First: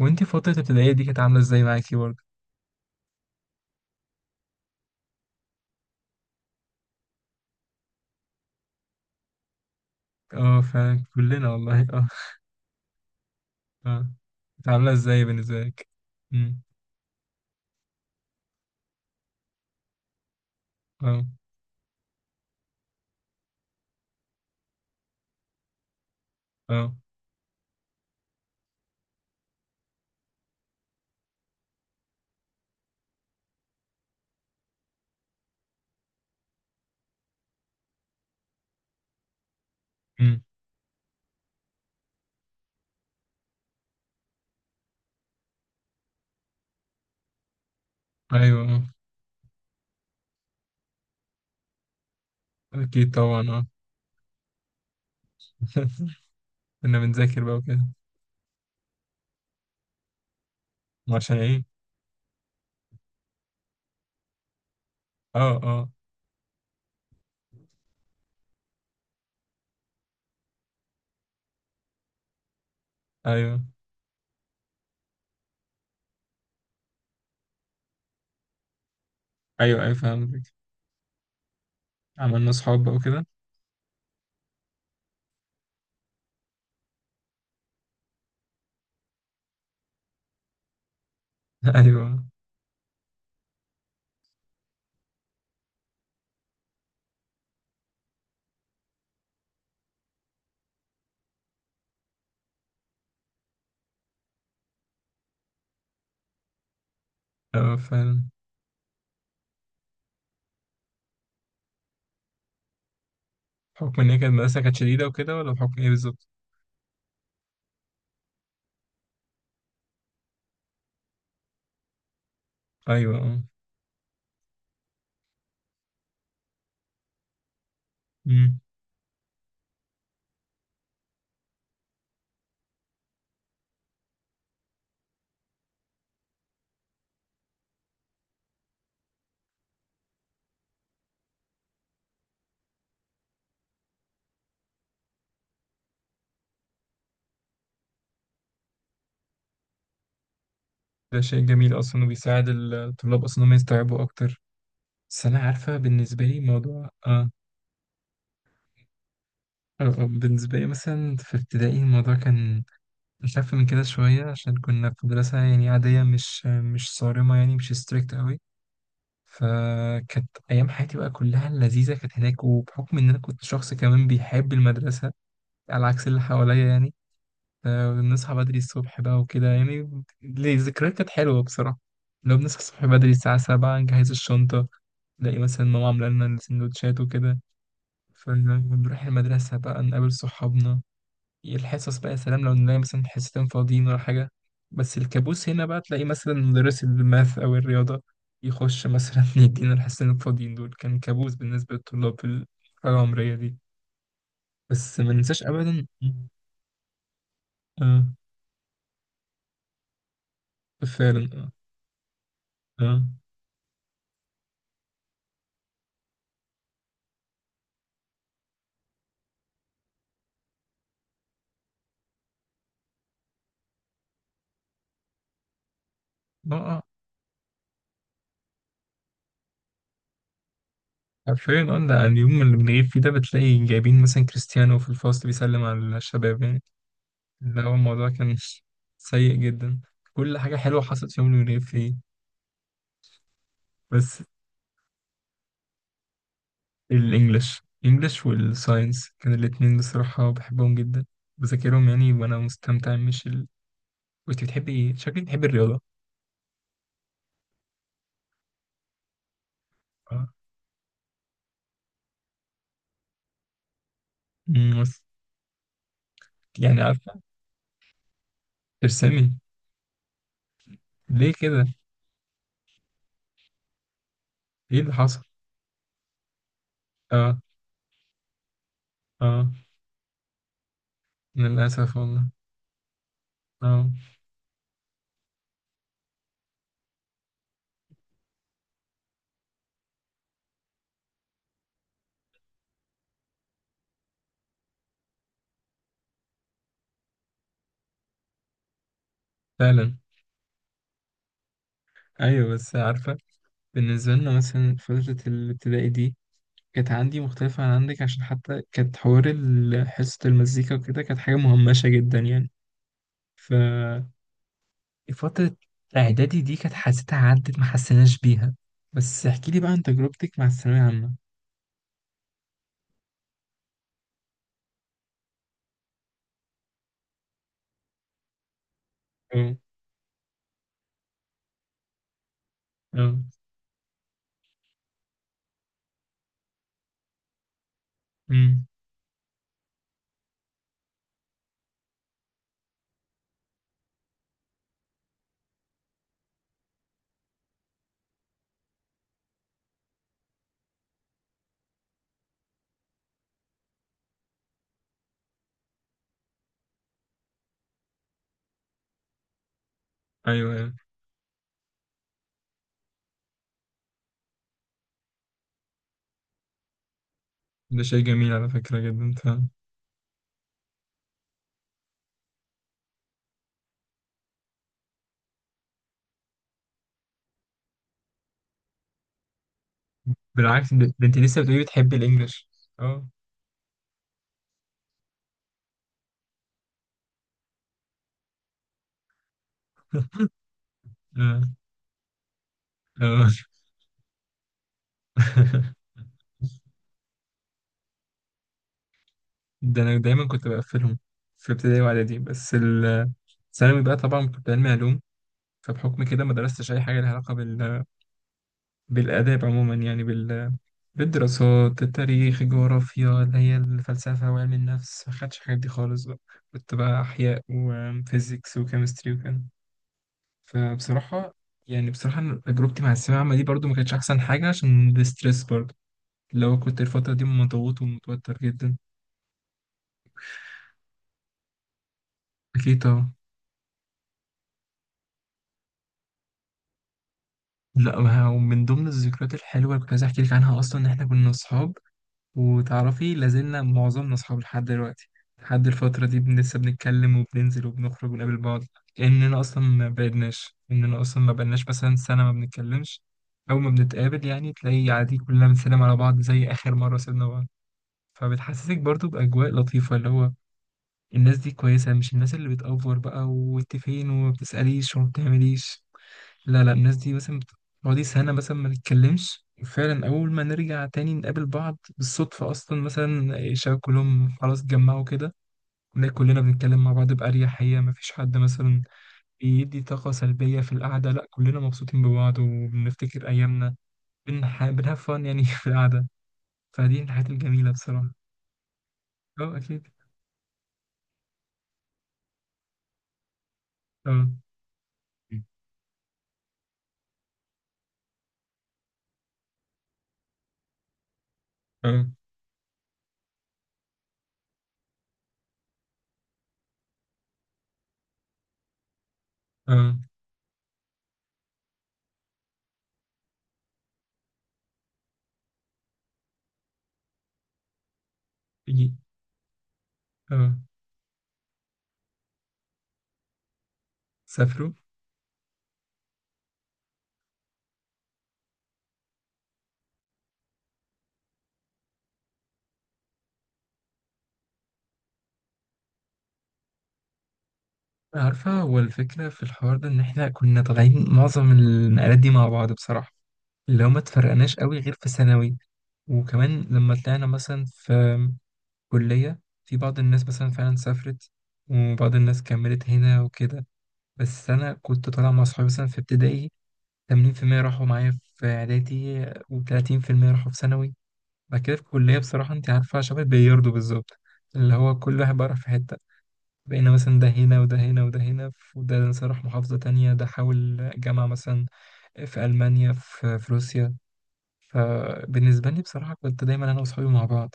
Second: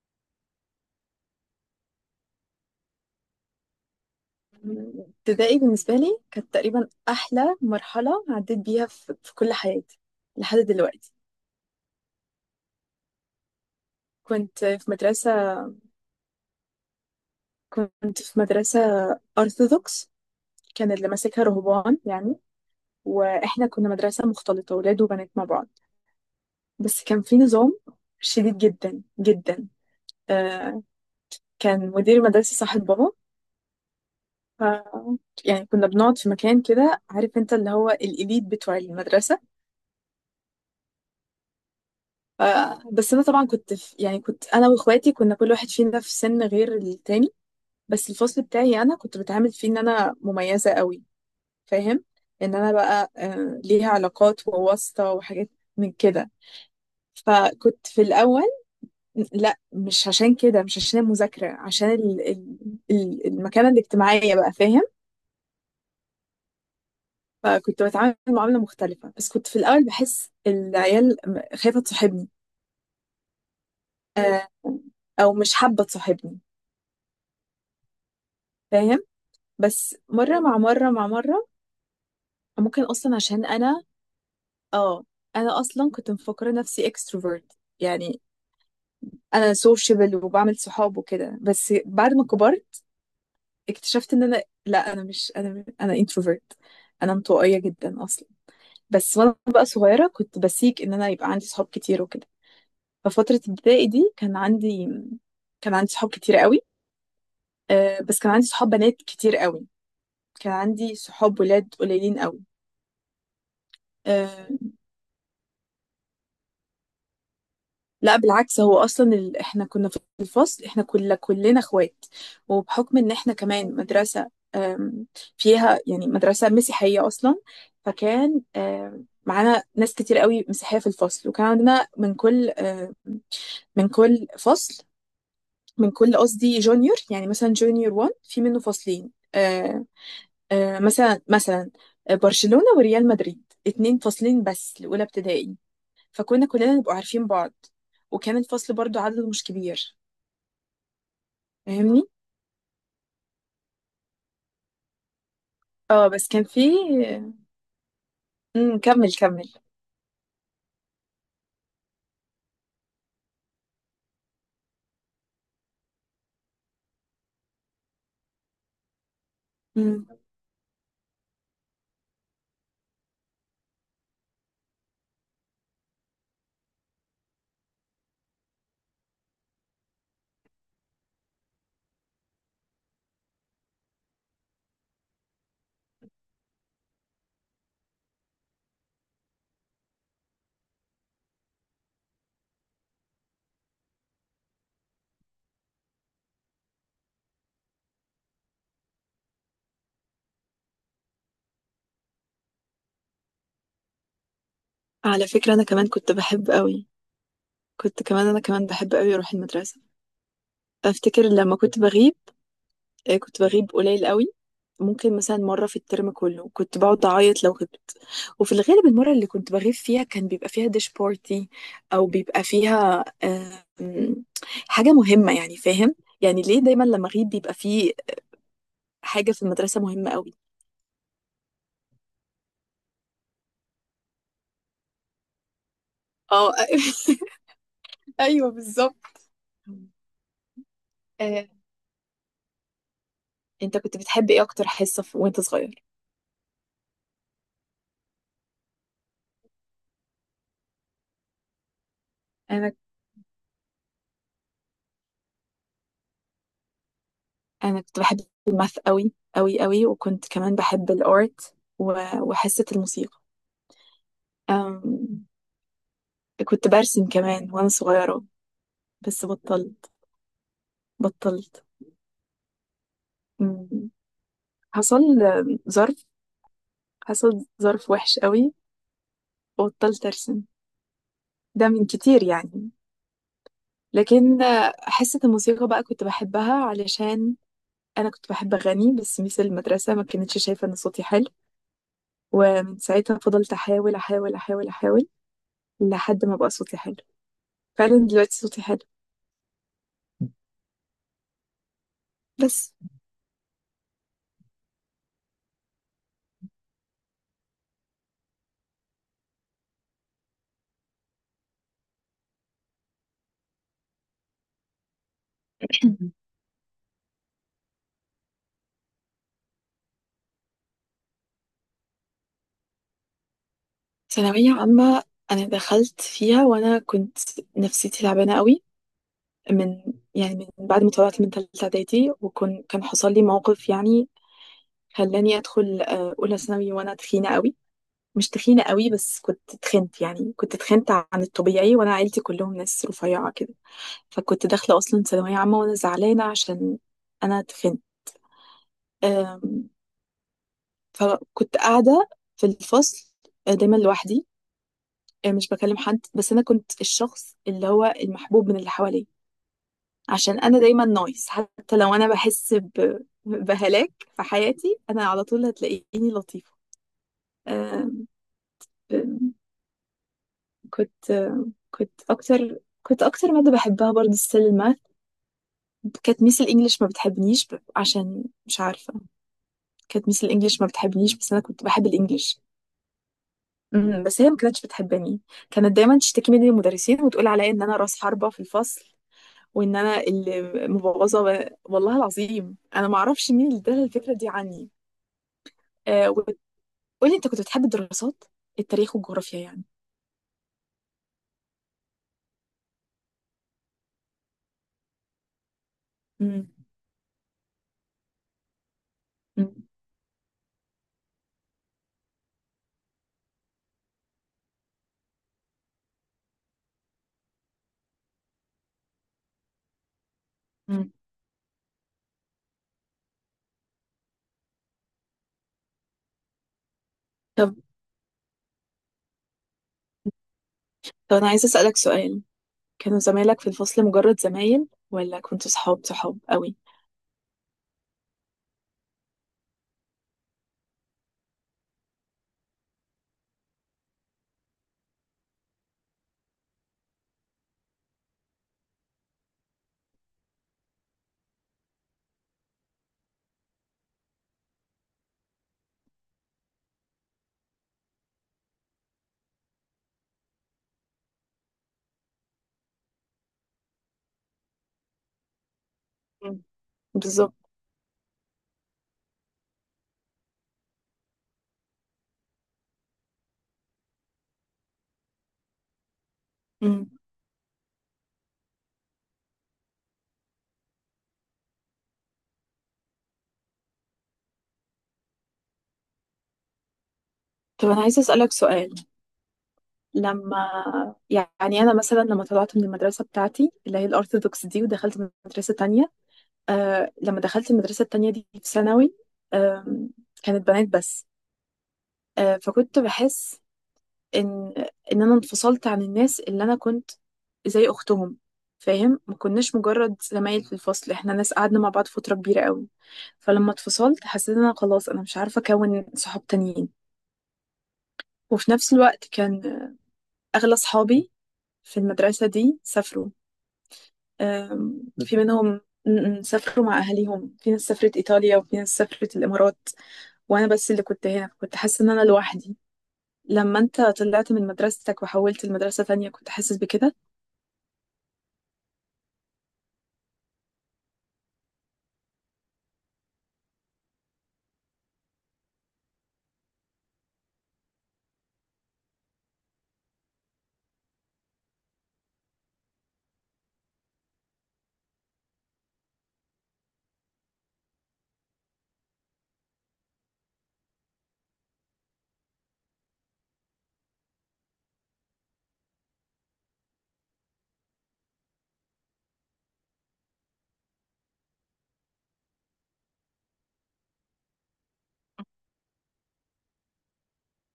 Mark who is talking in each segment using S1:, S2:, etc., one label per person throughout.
S1: وانتي فترة الابتدائية دي كانت عاملة ازاي معاكي برضه؟
S2: ابتدائي بالنسبة لي كانت تقريبا أحلى مرحلة عديت بيها في كل حياتي. لحد
S1: اه، فعلا
S2: دلوقتي.
S1: كلنا والله. اه. اه.
S2: كنت
S1: كانت
S2: في
S1: عاملة ازاي
S2: مدرسة
S1: بالنسبة لك؟ امم.
S2: كنت في مدرسة أرثوذكس. كان اللي
S1: اه.
S2: ماسكها رهبان يعني. وإحنا كنا مدرسة مختلطة ولاد وبنات مع بعض،
S1: اه.
S2: بس كان في نظام شديد جدا جدا. آه كان مدير المدرسة صاحب بابا. ف... يعني كنا بنقعد في مكان كده، عارف انت، اللي هو الإليت بتوع المدرسة.
S1: امم.
S2: ف- بس انا طبعا كنت في يعني كنت انا واخواتي، كنا كل واحد فينا في سن غير التاني، بس الفصل
S1: ايوه،
S2: بتاعي
S1: اه.
S2: انا كنت بتعامل فيه ان انا مميزة قوي، فاهم، ان انا بقى،
S1: اكيد طبعا، اه.
S2: ليها علاقات وواسطة وحاجات من كده.
S1: كنا بنذاكر بقى
S2: فكنت
S1: وكده.
S2: في الاول، لا، مش عشان كده، مش عشان
S1: عشان
S2: المذاكرة،
S1: ايه؟
S2: عشان المكانة الاجتماعية بقى، فاهم.
S1: اه، اه.
S2: فكنت بتعامل معاملة مختلفة، بس كنت في الاول بحس العيال خايفة تصاحبني،
S1: ايوه،
S2: آه، او مش حابة تصاحبني، فاهم.
S1: ايوه، ايوه،
S2: بس مرة
S1: فاهمك.
S2: مع مرة مع مرة.
S1: عملنا
S2: ممكن
S1: اصحاب بقى
S2: أصلا
S1: وكده.
S2: عشان أنا، اه أنا أصلا كنت مفكرة نفسي اكستروفرت يعني. أنا سوشيبل وبعمل صحاب وكده، بس بعد
S1: ايوه،
S2: ما كبرت اكتشفت إن أنا لا، أنا مش، أنا انتروفرت، أنا انطوائية جدا أصلا. بس وأنا بقى صغيرة كنت بسيك إن أنا يبقى عندي صحاب كتير وكده. ففترة ابتدائي دي كان عندي، كان عندي صحاب كتير قوي.
S1: اه،
S2: بس
S1: فعلا.
S2: كان عندي صحاب بنات كتير قوي، كان عندي صحاب ولاد قليلين قوي.
S1: بحكم ان هي كانت
S2: آه،
S1: المدرسة كانت شديدة وكده، ولا بحكم ايه بالظبط؟
S2: لا بالعكس. هو اصلا احنا كنا في الفصل، احنا كلنا اخوات، وبحكم ان
S1: ايوه،
S2: احنا
S1: اه.
S2: كمان مدرسة آم، فيها يعني، مدرسة مسيحية اصلا، فكان
S1: امم.
S2: معانا ناس كتير قوي مسيحية في الفصل، وكان عندنا من كل من كل فصل، من كل قصدي جونيور، يعني مثلا جونيور 1 في منه فصلين. مثلا، برشلونة وريال مدريد، اتنين فاصلين بس لأولى ابتدائي، فكنا كلنا نبقى عارفين بعض، وكان الفصل برضو عدده مش كبير.
S1: ده شيء جميل
S2: فاهمني.
S1: اصلا وبيساعد الطلاب اصلا انهم يستوعبوا اكتر. بس انا عارفة
S2: اه،
S1: بالنسبة
S2: بس
S1: لي
S2: كان في،
S1: موضوع.
S2: كمل كمل.
S1: بالنسبة لي مثلا في ابتدائي الموضوع كان أخف من كده شوية، عشان كنا في مدرسة يعني عادية، مش صارمة، يعني مش ستريكت قوي.
S2: مم.
S1: فكانت أيام حياتي بقى كلها لذيذة كانت هناك، وبحكم إن أنا كنت شخص كمان بيحب المدرسة على عكس اللي حواليا يعني. فبنصحى بدري الصبح بقى وكده يعني. الذكريات كانت حلوة بصراحة. لو بنصحى الصبح بدري الساعة 7، نجهز الشنطة، نلاقي مثلا ماما عاملة لنا السندوتشات وكده، فنروح المدرسة بقى نقابل صحابنا. الحصص بقى يا سلام لو نلاقي مثلا حصتين فاضيين ولا حاجة. بس الكابوس هنا بقى تلاقي مثلا مدرس الماث أو الرياضة يخش مثلا يدينا الحصتين الفاضيين دول. كان كابوس بالنسبة للطلاب في الحالة العمرية دي، بس ما
S2: على
S1: ننساش
S2: فكرة أنا
S1: أبدا.
S2: كمان كنت بحب قوي، كنت
S1: اه.
S2: كمان أنا كمان بحب قوي أروح المدرسة.
S1: آه، فعلا،
S2: أفتكر
S1: اه،
S2: لما كنت بغيب،
S1: اه،
S2: كنت بغيب قليل قوي. ممكن مثلا مرة في الترم كله، كنت بقعد أعيط لو غبت. وفي الغالب المرة اللي كنت بغيب فيها كان بيبقى فيها ديش بارتي، أو بيبقى فيها حاجة مهمة، يعني فاهم، يعني
S1: اه،
S2: ليه
S1: آه.
S2: دايما لما أغيب بيبقى فيه حاجة في المدرسة مهمة قوي.
S1: حرفيا، اه. لا، اليوم اللي بنغيب فيه ده بتلاقي جايبين مثلا كريستيانو في الفصل بيسلم على الشباب
S2: اه.
S1: يعني. لا، هو الموضوع كان
S2: ايوه، بالظبط.
S1: سيء جدا. كل حاجة حلوة حصلت في يوم اللي
S2: آه،
S1: بنغيب فيه.
S2: انت كنت
S1: بس
S2: بتحب ايه اكتر حصة وانت صغير؟
S1: الانجليش، الانجليش والساينس كان الاتنين بصراحة بحبهم جدا، بذاكرهم يعني وانا
S2: انا
S1: مستمتع، مش ال... كنت بتحبي ايه؟ شكلك بتحبي الرياضة.
S2: انا كنت بحب الماث قوي قوي قوي،
S1: اه.
S2: وكنت كمان بحب الارت و- وحصة الموسيقى.
S1: بس
S2: أم... كنت
S1: يعني
S2: برسم
S1: عارفة
S2: كمان وانا صغيرة، بس
S1: ترسمي.
S2: بطلت
S1: ليه
S2: بطلت
S1: كده؟
S2: أم،
S1: ايه اللي
S2: حصل
S1: حصل؟
S2: أم، ظرف
S1: اه،
S2: حصل ظرف وحش قوي
S1: اه.
S2: وبطلت ارسم، ده من
S1: للأسف والله.
S2: كتير يعني.
S1: اه.
S2: لكن حصة الموسيقى بقى كنت بحبها، علشان انا كنت بحب اغني، بس ميس المدرسه ما كانتش شايفه ان صوتي حلو. ومن ساعتها فضلت احاول احاول احاول احاول لحد ما بقى صوتي حلو. فعلا دلوقتي صوتي حلو.
S1: فعلا. ايوه
S2: بس
S1: بس عارفة، بالنسبة لنا مثلا فترة الابتدائي دي كانت عندي مختلفة عن عندك، عشان حتى كانت حوار حصة المزيكا وكده كانت حاجة مهمشة جدا يعني. فترة إعدادي دي كانت حسيتها عدت ما حسيناش بيها. بس احكي لي بقى عن تجربتك مع الثانوية العامة.
S2: ثانوية عامة. أنا دخلت فيها وأنا كنت نفسيتي تعبانة قوي،
S1: اه.
S2: من، يعني من بعد ما طلعت من تالتة إعدادي، وكان حصل
S1: اه.
S2: لي موقف يعني خلاني أدخل أولى ثانوي وأنا تخينة قوي. مش تخينة
S1: امم.
S2: قوي، بس كنت تخنت، يعني كنت تخنت عن الطبيعي، وأنا عيلتي كلهم ناس رفيعة كده. فكنت داخلة أصلا ثانوية عامة وأنا زعلانة عشان أنا اتخنت. أم، فكنت قاعدة في الفصل، دايما لوحدي، مش بكلم حد، بس أنا كنت الشخص اللي هو المحبوب من اللي حواليا، عشان
S1: ايوه،
S2: أنا
S1: ايوه.
S2: دايما نايس، حتى لو أنا بحس بهلاك في حياتي، أنا على طول هتلاقيني لطيفة.
S1: ده شيء
S2: أم،
S1: جميل على فكرة جدا،
S2: أم،
S1: فاهم.
S2: كنت أم، كنت أكتر مادة بحبها برضه السيل الماث. كانت ميس الإنجليش ما بتحبنيش عشان مش عارفة، كانت ميس الانجليش ما
S1: بالعكس، ده
S2: بتحبنيش،
S1: انت
S2: بس
S1: لسه
S2: انا
S1: بتقولي
S2: كنت بحب
S1: بتحبي
S2: الانجليش.
S1: الانجليش. اه،
S2: امم، بس هي ما كانتش بتحبني. كانت دايما تشتكي مني للمدرسين، وتقول عليا ان انا راس حربة في الفصل، وان انا اللي مبوظة.
S1: اه،
S2: و- والله العظيم انا ما اعرفش
S1: اه.
S2: مين اللي ادالها الفكرة دي عني. آه وتقولي انت كنت بتحب الدراسات؟ التاريخ والجغرافيا يعني؟
S1: ده انا دايما كنت بقفلهم في ابتدائي واعدادي، بس ثانوي بقى طبعا كنت علمي علوم. فبحكم كده ما
S2: امم.
S1: درستش اي حاجه لها علاقه بال... بالاداب
S2: امم.
S1: عموما يعني بال... بالدراسات، التاريخ، الجغرافيا، اللي هي الفلسفة وعلم النفس، ما خدتش الحاجات دي خالص بقى. كنت بقى أحياء وفيزيكس وكيمستري وكده.
S2: امم.
S1: فبصراحة يعني، بصراحة أنا تجربتي مع الثانوية العامة دي برضو ما كانتش أحسن حاجة، عشان الاسترس برضو لو كنت الفترة دي
S2: طب
S1: مضغوط ومتوتر جدا.
S2: طب، انا عايزة اسألك سؤال.
S1: أكيد
S2: كانوا
S1: طبعا.
S2: زمايلك في الفصل مجرد زمايل، ولا كنتوا صحاب صحاب قوي؟
S1: لا، ومن ضمن الذكريات الحلوة اللي كنت عايز أحكي لك عنها أصلا إن إحنا كنا أصحاب. وتعرفي لازلنا معظمنا أصحاب لحد دلوقتي. لحد الفترة دي لسه بنتكلم وبننزل وبنخرج ونقابل بعض. إننا أصلا ما بعدناش، إننا أصلا ما بقالناش مثلا سنة ما بنتكلمش. أول ما بنتقابل يعني تلاقي عادي كلنا بنسلم على بعض زي آخر مرة سيبنا بعض. فبتحسسك برضو بأجواء لطيفة اللي هو الناس دي كويسة، مش الناس اللي بتأفور بقى وانت فين، وما بتسأليش وما بتعمليش.
S2: امم.
S1: لا لا، الناس دي
S2: بالظبط.
S1: مثلا بتقعدي سنة مثلا ما نتكلمش، فعلا أول ما نرجع تاني نقابل بعض بالصدفة أصلا مثلا إيه، شباب كلهم خلاص اتجمعوا كده. ونلاقي كلنا بنتكلم
S2: امم.
S1: مع بعض بأريحية، مفيش حد مثلا بيدي طاقة سلبية في القعدة، لا كلنا مبسوطين ببعض وبنفتكر أيامنا. بنهاف فن يعني في القعدة. فدي الحاجات
S2: طب
S1: الجميلة
S2: انا عايزة
S1: بصراحة.
S2: اسألك سؤال.
S1: أه، أكيد.
S2: لما، انا مثلا لما طلعت من المدرسه بتاعتي اللي هي
S1: أه،
S2: الارثوذكس دي، ودخلت مدرسه تانية، لما دخلت المدرسه التانية دي في ثانوي، آم، كانت بنات بس.
S1: أه،
S2: فكنت بحس ان ان انا انفصلت عن الناس اللي انا كنت زي اختهم، فاهم، ما كناش مجرد
S1: أه.
S2: زمايل في الفصل، احنا ناس قعدنا مع بعض فتره كبيره قوي. فلما اتفصلت حسيت ان انا خلاص انا مش عارفه اكون صحاب تانيين. وفي نفس
S1: يجي-
S2: الوقت كان اغلى
S1: أه.
S2: صحابي في المدرسه دي سافروا.
S1: سافروا.
S2: في منهم، م- م، سافروا مع أهاليهم، في ناس سافرت إيطاليا وفي ناس سافرت الإمارات، وأنا بس اللي كنت هنا، كنت حاسة إن أنا لوحدي. لما أنت طلعت من مدرستك وحولت لمدرسة تانية كنت حاسس بكده؟
S1: عارفة، هو الفكرة في الحوار ده إن إحنا كنا طالعين معظم النقلات دي مع بعض بصراحة، اللي هو ما اتفرقناش قوي غير في ثانوي. وكمان لما طلعنا مثلا في كلية، في بعض الناس مثلا فعلا سافرت، وبعض الناس كملت هنا وكده. بس أنا كنت طالع مع صحابي مثلا في ابتدائي 80% راحوا معايا، في إعدادي و30% راحوا في ثانوي. بعد كده في الكلية بصراحة أنت عارفة شبه البلياردو بالظبط، اللي هو كل واحد بقى راح في حتة. بقينا مثلا ده هنا وده هنا وده هنا، وده مثلا راح محافظة تانية، ده حاول جامعة مثلا في ألمانيا، في روسيا. فبالنسبة لي بصراحة كنت دايما أنا وأصحابي مع بعض،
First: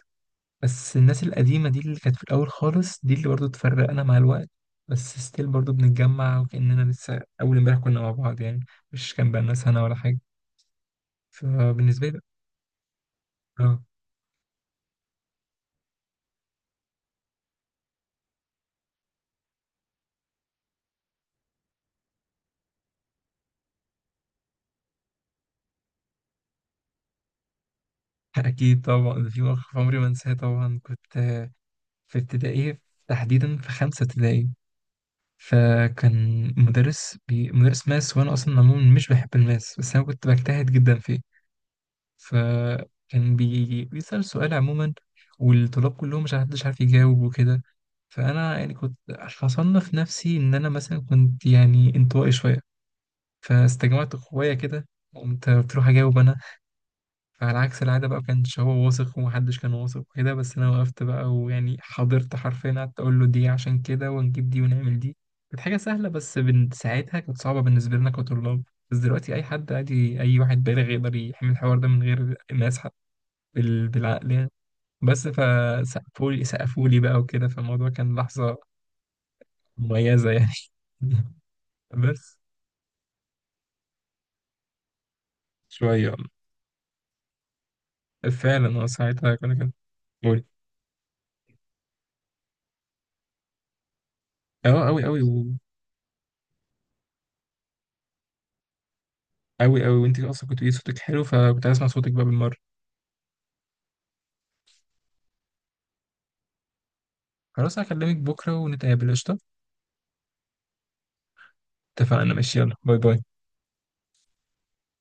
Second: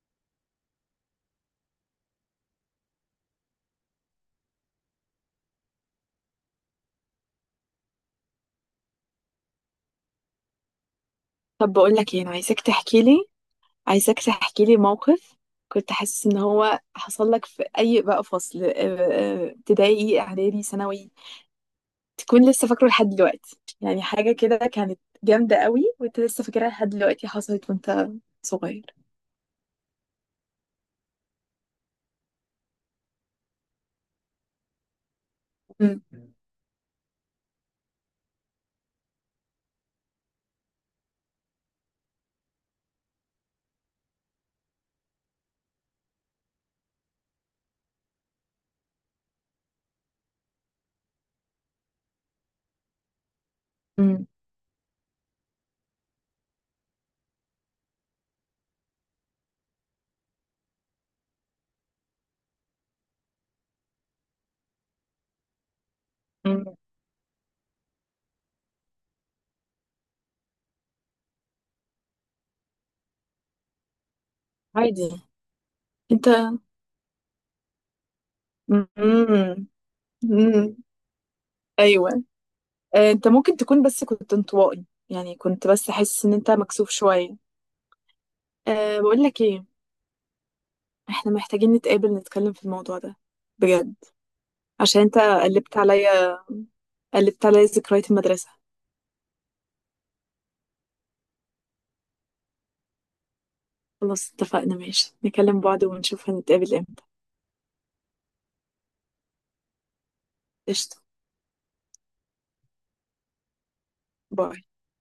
S1: بس الناس القديمة دي اللي كانت في الأول خالص دي اللي برضو اتفرقنا مع الوقت، بس ستيل برضو بنتجمع وكأننا لسه أول امبارح كنا مع بعض يعني، مش كان بقالنا سنة ولا حاجة.
S2: طب بقول
S1: فبالنسبة
S2: لك
S1: لي
S2: إيه، أنا عايزاك تحكي لي،
S1: اه.
S2: عايزاك تحكي لي موقف كنت حاسس إن هو حصل لك في أي بقى فصل، ابتدائي، إعدادي، ثانوي، تكون لسه فاكره لحد دلوقتي، يعني حاجة كده كانت جامدة قوي وأنت لسه فاكرها لحد دلوقتي، حصلت وأنت
S1: أكيد
S2: صغير.
S1: طبعا، في موقف عمري ما أنساه. طبعا كنت في ابتدائي، تحديدا في 5 ابتدائي.
S2: م-
S1: فكان مدرس ماس، وانا اصلا عموما مش بحب الماس، بس انا كنت بجتهد جدا فيه. فكان بيسأل سؤال عموما، والطلاب كلهم مش محدش عارف يجاوب وكده. فانا يعني كنت، فصنف نفسي ان انا مثلا كنت يعني انطوائي شويه. فاستجمعت
S2: م-
S1: قوايا كده، قمت قلت اروح اجاوب انا. فعلى عكس العادة بقى، مكانش هو واثق ومحدش كان واثق وكده، بس أنا وقفت بقى ويعني حضرت، حرفيا قعدت أقول له دي عشان كده ونجيب دي ونعمل دي. كانت حاجة سهلة، بس
S2: م.
S1: بن- ساعتها كانت صعبة بالنسبة لنا كطلاب. بس دلوقتي أي حد عادي، أي واحد بالغ يقدر يحمل الحوار ده من غير ما يسحب بالعقل يعني.
S2: عادي.
S1: بس
S2: انت.
S1: فسقفولي، بقى وكده، فالموضوع كان لحظة
S2: امم.
S1: مميزة يعني.
S2: امم. ايوه.
S1: بس
S2: انت ممكن تكون، بس كنت انطوائي، يعني كنت بس
S1: شوية،
S2: حاسس ان انت مكسوف شويه.
S1: فعلا اه
S2: أه، بقول
S1: ساعتها
S2: لك
S1: كنا
S2: ايه،
S1: كده. قولي.
S2: احنا محتاجين نتقابل نتكلم في الموضوع ده بجد،
S1: اه،
S2: عشان
S1: أوي
S2: انت
S1: أوي
S2: قلبت عليا، قلبت عليا ذكريات المدرسه.
S1: أوي أوي. وأنت أصلا كنت بتقولي صوتك حلو، فكنت عايز أسمع صوتك بقى بالمرة.
S2: خلاص اتفقنا، ماشي، نكلم بعض ونشوف هنتقابل امتى.
S1: خلاص هكلمك بكرة ونتقابل قشطة.
S2: قشطه.
S1: اتفقنا ماشي، يلا باي باي.
S2: باي.